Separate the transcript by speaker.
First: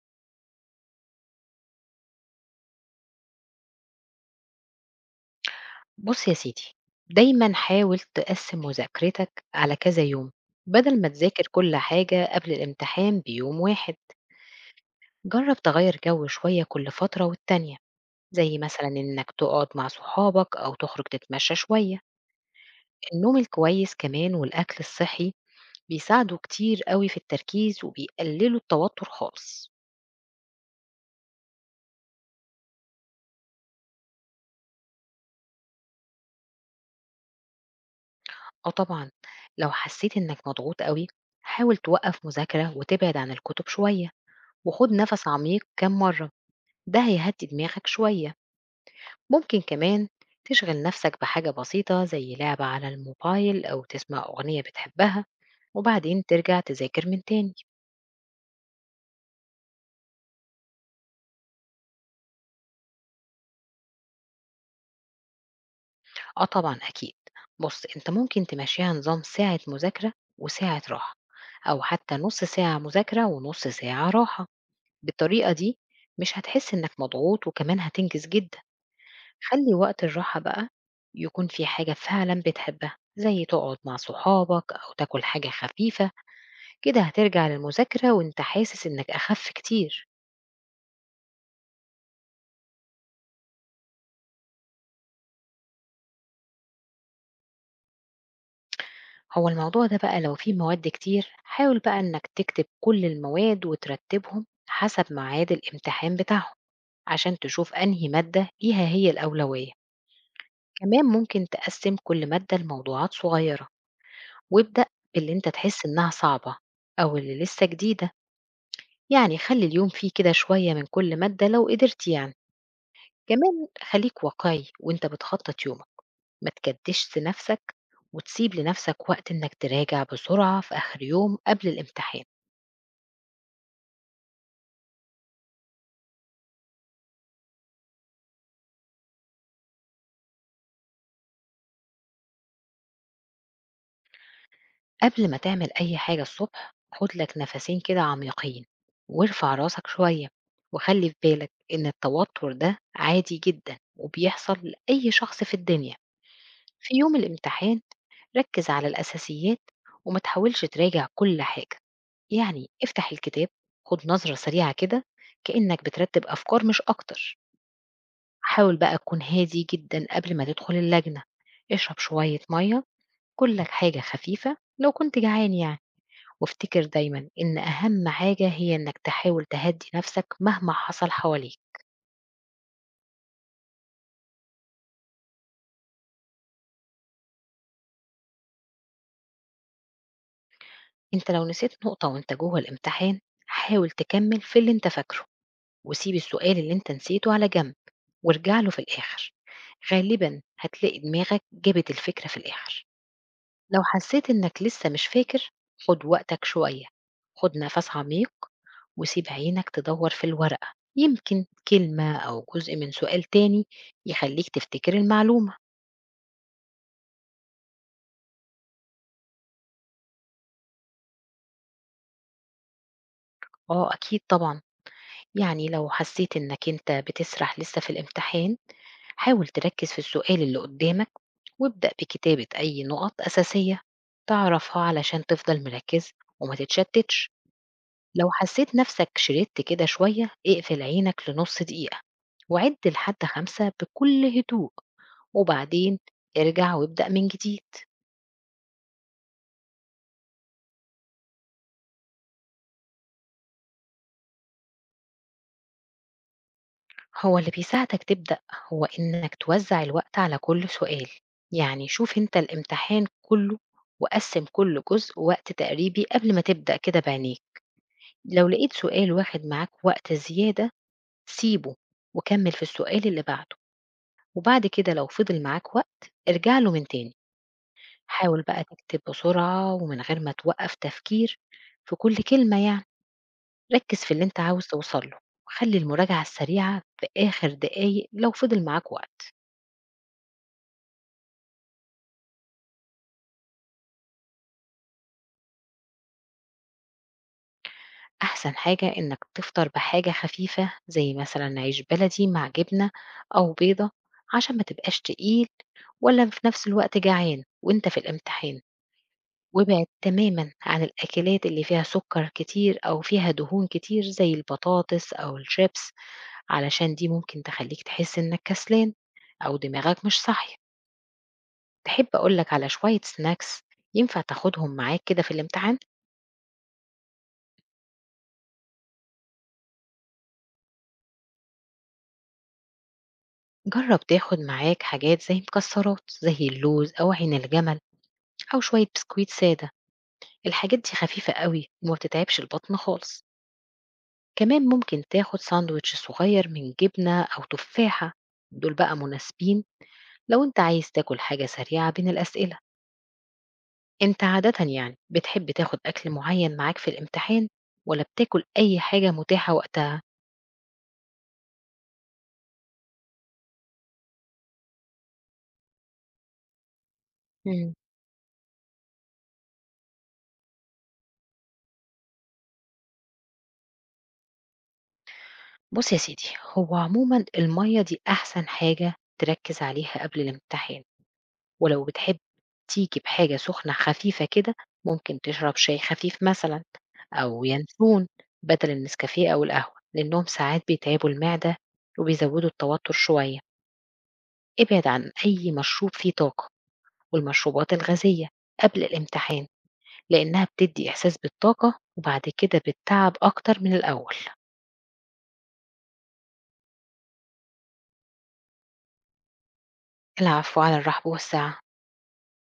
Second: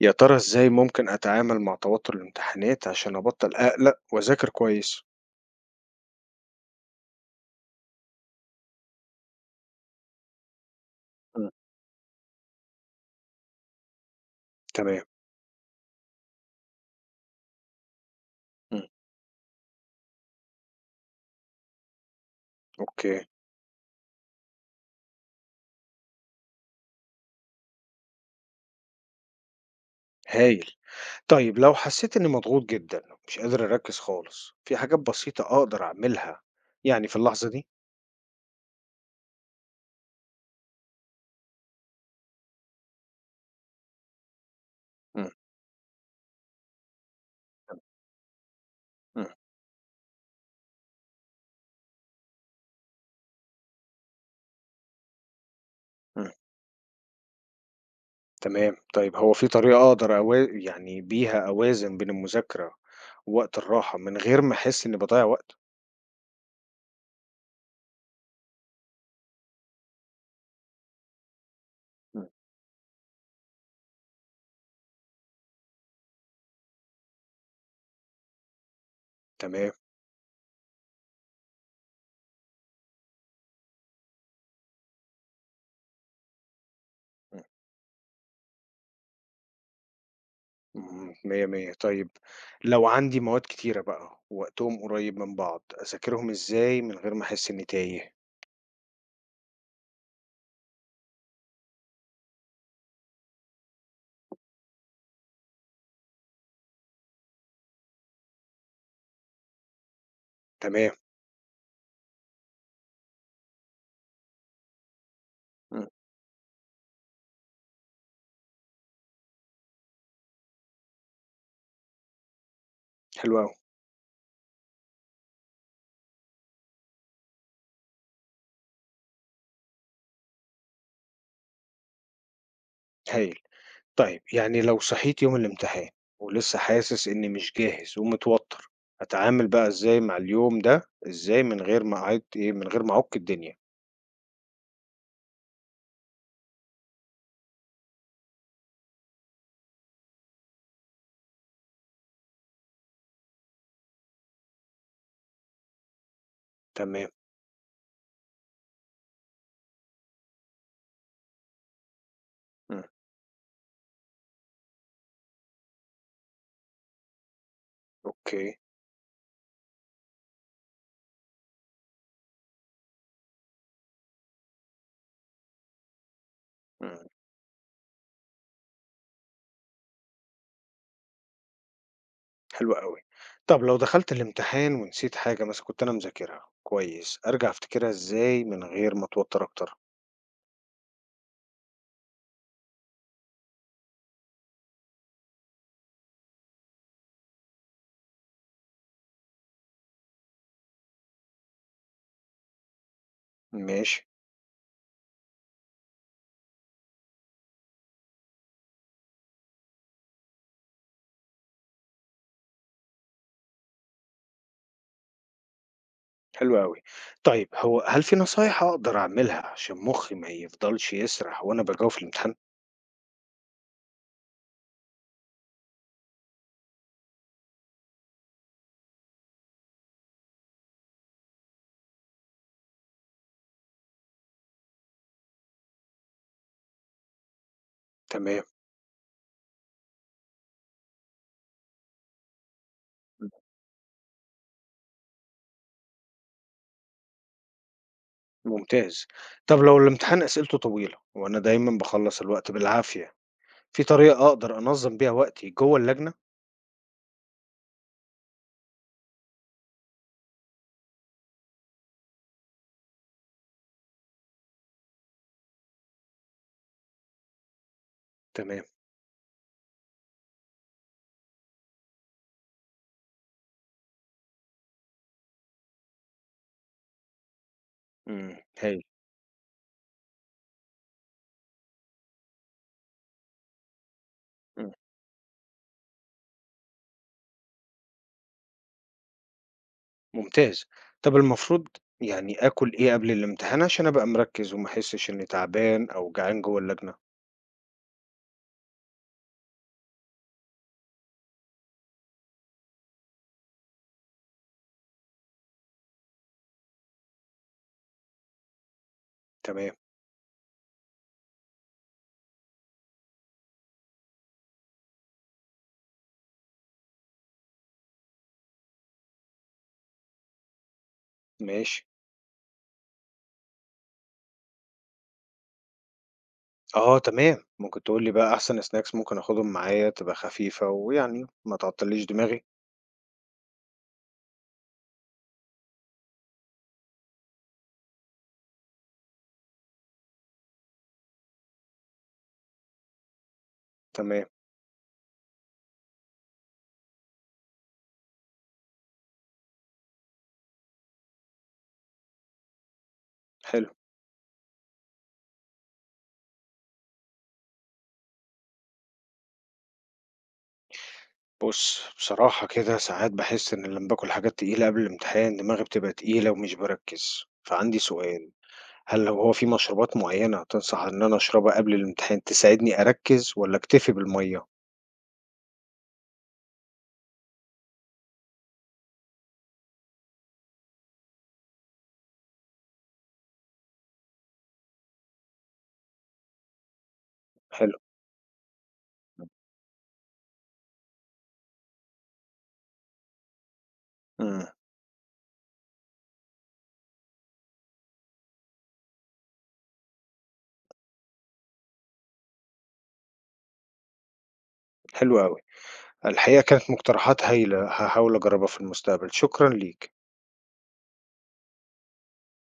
Speaker 1: يا ترى إزاي ممكن أتعامل مع توتر الامتحانات عشان أبطل أقلق وأذاكر كويس؟
Speaker 2: بُص يا سيدي، دايمًا حاول تقسّم مذاكرتك على كذا يوم، بدل ما تذاكر
Speaker 1: مم.
Speaker 2: كل حاجة قبل الامتحان بيوم واحد،
Speaker 1: تمام،
Speaker 2: جرّب تغيّر جو شوية كل فترة والتانية، زي
Speaker 1: مم.
Speaker 2: مثلًا إنك تقعد مع صحابك أو تخرج تتمشى شوية،
Speaker 1: أوكي،
Speaker 2: النوم الكويس كمان والأكل الصحي بيساعدوا كتير أوي في التركيز وبيقللوا التوتر خالص.
Speaker 1: هايل. طيب لو حسيت إني مضغوط جدا مش قادر أركز خالص، في حاجات بسيطة أقدر أعملها يعني في اللحظة دي؟
Speaker 2: آه طبعًا، لو حسّيت إنك مضغوط أوي، حاول توقّف مذاكرة وتبعد عن الكتب شوية، وخُد نَفَس
Speaker 1: مم.
Speaker 2: عميق كام مرّة. ده هيهدي دماغك شوية.
Speaker 1: مم.
Speaker 2: ممكن كمان تشغل نفسك بحاجة بسيطة زي لعبة على الموبايل أو تسمع أغنية بتحبها وبعدين
Speaker 1: مم.
Speaker 2: ترجع تذاكر من تاني.
Speaker 1: تمام، طيب هو في طريقة أقدر يعني بيها أوازن بين المذاكرة ووقت الراحة من غير ما أحس إني بضيع وقت؟
Speaker 2: آه طبعا أكيد. بص، أنت ممكن تمشيها نظام ساعة مذاكرة وساعة راحة، أو حتى
Speaker 1: مم.
Speaker 2: نص ساعة مذاكرة ونص ساعة راحة. بالطريقة دي مش هتحس إنك مضغوط وكمان هتنجز جدا.
Speaker 1: تمام.
Speaker 2: خلي وقت الراحة بقى يكون في حاجة فعلا بتحبها زي تقعد مع صحابك أو تاكل حاجة خفيفة، كده هترجع للمذاكرة وانت حاسس انك اخف كتير.
Speaker 1: إمم، مِيَّة، مِيَّة. طيب لو عندي مواد كتيرة بقى ووقتهم قريب من بعض، أذاكرهم إزاي من غير ما أحس إنّي تايه؟
Speaker 2: هو الموضوع ده بقى لو فيه مواد كتير، حاول بقى انك تكتب كل المواد وترتبهم حسب ميعاد الامتحان بتاعهم، عشان تشوف انهي مادة ليها هي الأولوية.
Speaker 1: تمام،
Speaker 2: كمان ممكن تقسم كل مادة لموضوعات صغيرة، وابدأ باللي انت تحس
Speaker 1: إمم،
Speaker 2: انها صعبة او اللي لسه جديدة. يعني خلي اليوم فيه كده شوية من كل مادة لو قدرت يعني.
Speaker 1: حلو أوي،
Speaker 2: كمان خليك واقعي وانت بتخطط يومك، ما تجدّدش نَفْسك، وتسيب لنَفْسك وقت إنّك تراجع بسرعة في آخر يوم قبل الامتحان.
Speaker 1: هايل. طيب يعني لو صحيت يوم الامتحان ولسه حاسس إنّي مش جاهز ومتوتر، أتعامل بقى إزاي مع اليوم ده، إزاي من غير ما أعيد إيه، من غير ما أعُك الدنيا؟
Speaker 2: قبل ما تعمل أي حاجة الصبح، خُد لك نَفَسين كده عميقين، وارفع راسك شوية، وخلّي في بالك إن التوتُّر ده عادي جدًا وبيحصل لأي شخص في الدنيا. في
Speaker 1: تمام،
Speaker 2: يوم الامتحان، ركِّز على الأساسيات وما تحاولش تراجع كل حاجة. يعني
Speaker 1: إمم،
Speaker 2: افتح الكتاب، خُد نظرة سريعة كده كإنّك بترتِّب أفكار مش أكتر.
Speaker 1: أوكي،
Speaker 2: حاول بقى تكون هادي جدًا قبل ما تدخل اللجنة، اشرب شوية مَيّة، كُل لك حاجة خفيفة لو كنت جعان يعني، وافتكر
Speaker 1: إمم،
Speaker 2: دايمًا إن أهم حاجة هي إنك تحاول تهدّي نَفْسك مهما حصل حواليك.
Speaker 1: حلو أوي. طب لو دخلت الامتحان ونسيت حاجة مثلًا كنت أنا مذاكرها كويس، أرجع أفتكرها إزاي من غير ما أتوتر أكتر؟
Speaker 2: أنت لو نسيت نقطة وأنت جوّه الامتحان، حاول تكمّل في اللي أنت فاكره، وسيب السؤال اللي أنت نسيته على جنب وارجع له في الآخر، غالبًا هتلاقي دماغك جابت الفكرة في الآخر. لو
Speaker 1: ماشي،
Speaker 2: حسيت إنك لسه مش فاكر، خد وقتك شوية، خد نفس عميق، وسيب عينك تدور في الورقة، يمكن كلمة أو جزء من سؤال تاني يخليك تفتكر المعلومة.
Speaker 1: حلو أوي. طيب هو هل في نصايح أقدر أعملها عشان مخي ما يفضلش يسرح وأنا باجاوب في الامتحان؟
Speaker 2: آه أكيد طبعا. يعني لو حسيت إنك أنت بتسرح لسه في الامتحان، حاول تركز في السؤال اللي قدامك، وابدأ بكتابة أي نقط أساسية تعرفها علشان تفضل مركز وما تتشتتش. لو
Speaker 1: تمام،
Speaker 2: حسيت نفسك شردت كده شوية، اقفل عينك لنص دقيقة وعد لحد 5 بكل هدوء، وبعدين ارجع وابدأ من جديد.
Speaker 1: ممتاز. طب لو الامتحان أسئلته طويلة وأنا دايما بخلص الوقت بالعافية، في طريقة أقدر أنظم بيها وقتي جوه اللجنة؟
Speaker 2: هو اللي بيساعدك تبدأ هو إنك توزع الوقت على كل سؤال، يعني شوف انت الامتحان كله وقسم كل جزء وقت تقريبي قبل ما تبدأ كده بعينيك. لو
Speaker 1: تمام،
Speaker 2: لقيت سؤال واخد معاك وقت زيادة، سيبه وكمل في السؤال اللي بعده، وبعد كده لو فضل معاك وقت ارجع له من تاني.
Speaker 1: امم،
Speaker 2: حاول بقى
Speaker 1: هايل،
Speaker 2: تكتب بسرعة ومن غير ما توقف تفكير في كل كلمة يعني، ركز في اللي انت عاوز
Speaker 1: امم،
Speaker 2: توصل له، وخلي المراجعة السريعة في آخر دقايق لو فضل معاك وقت.
Speaker 1: ممتاز. طب المفروض يعني آكل إيه قبل الامتحان عشان أبقى مركز وما أحسش إني تعبان أو جعان جوه اللجنة؟
Speaker 2: أحسن حاجة إنك تفطر بحاجة خفيفة زي مثلا عيش بلدي مع جبنة أو بيضة، عشان ما تبقاش تقيل ولا في نفس الوقت جعان وانت في الامتحان.
Speaker 1: تمام،
Speaker 2: وابعد تماما عن الأكلات اللي فيها سكر كتير أو فيها دهون كتير زي البطاطس أو الشيبس، علشان دي ممكن تخلّيك تحس إنك كسلان أو دماغك مش صاحية.
Speaker 1: ماشي.
Speaker 2: تحب أقول لك على شوية snacks ينفع تاخدهم معاك كده في الامتحان؟
Speaker 1: آه تمام، ممكن تقول لي بقى أحسن snacks ممكن آخدهم معايا تبقى خفيفة ويعني ما تعطّليش دماغي؟
Speaker 2: جرّب تاخد معاك حاجات زي مكسّرات، زي اللوز أو عين الجمل أو شوية بسكويت سادة، الحاجات دي خفيفة أوي وما بتتعبش البطن خالص.
Speaker 1: تمام،
Speaker 2: كمان ممكن تاخد ساندويتش صغير من جبنة أو تفاحة، دول بقى مناسبين لو أنت عايز تاكل حاجة سريعة بين الأسئلة.
Speaker 1: حلو.
Speaker 2: أنت عادةً يعني بتحب تاخد أكل معيّن معاك في الامتحان والّا بتاكل أي حاجة متاحة وقتها؟
Speaker 1: بُص، بصراحة كده ساعات باحس إن لمّا باكل حاجات تقيلة قبل الامتحان دماغي بتبقى تقيلة ومش باركّز،
Speaker 2: إمم.
Speaker 1: فعندي سؤال، هل لو هو في مشروبات معيّنة تنصح إن أنا أشربها قبل الامتحان تساعدني أركّز والّا أكتفي بالمَيّة؟
Speaker 2: بُص يا سيدي، هو عمومًا المَيّة دي أحسن حاجة تركّز عليها قبل الامتحان، ولو بتحب تيجي بحاجة سخنة خفيفة كده، ممكن تشرب شاي خفيف مثلًا أو
Speaker 1: حلو،
Speaker 2: ينسون بدل النسكافيه أو القهوة، لأنهم ساعات بيتعبوا المعدة وبيزودوا التوتر شوية.
Speaker 1: إمم،
Speaker 2: ابعد عن أي مشروب فيه طاقة والمشروبات الغازية قبل الامتحان، لإنها بتدّي إحساس بالطاقة وبعد كده بالتعب أكتر من الأول.
Speaker 1: حلو أوي. الحقيقة كانت مقترحات هايلة، هاحاول أجرّبها في المستقبل، شكرًا ليك.
Speaker 2: العفو، على الرحب والسعة.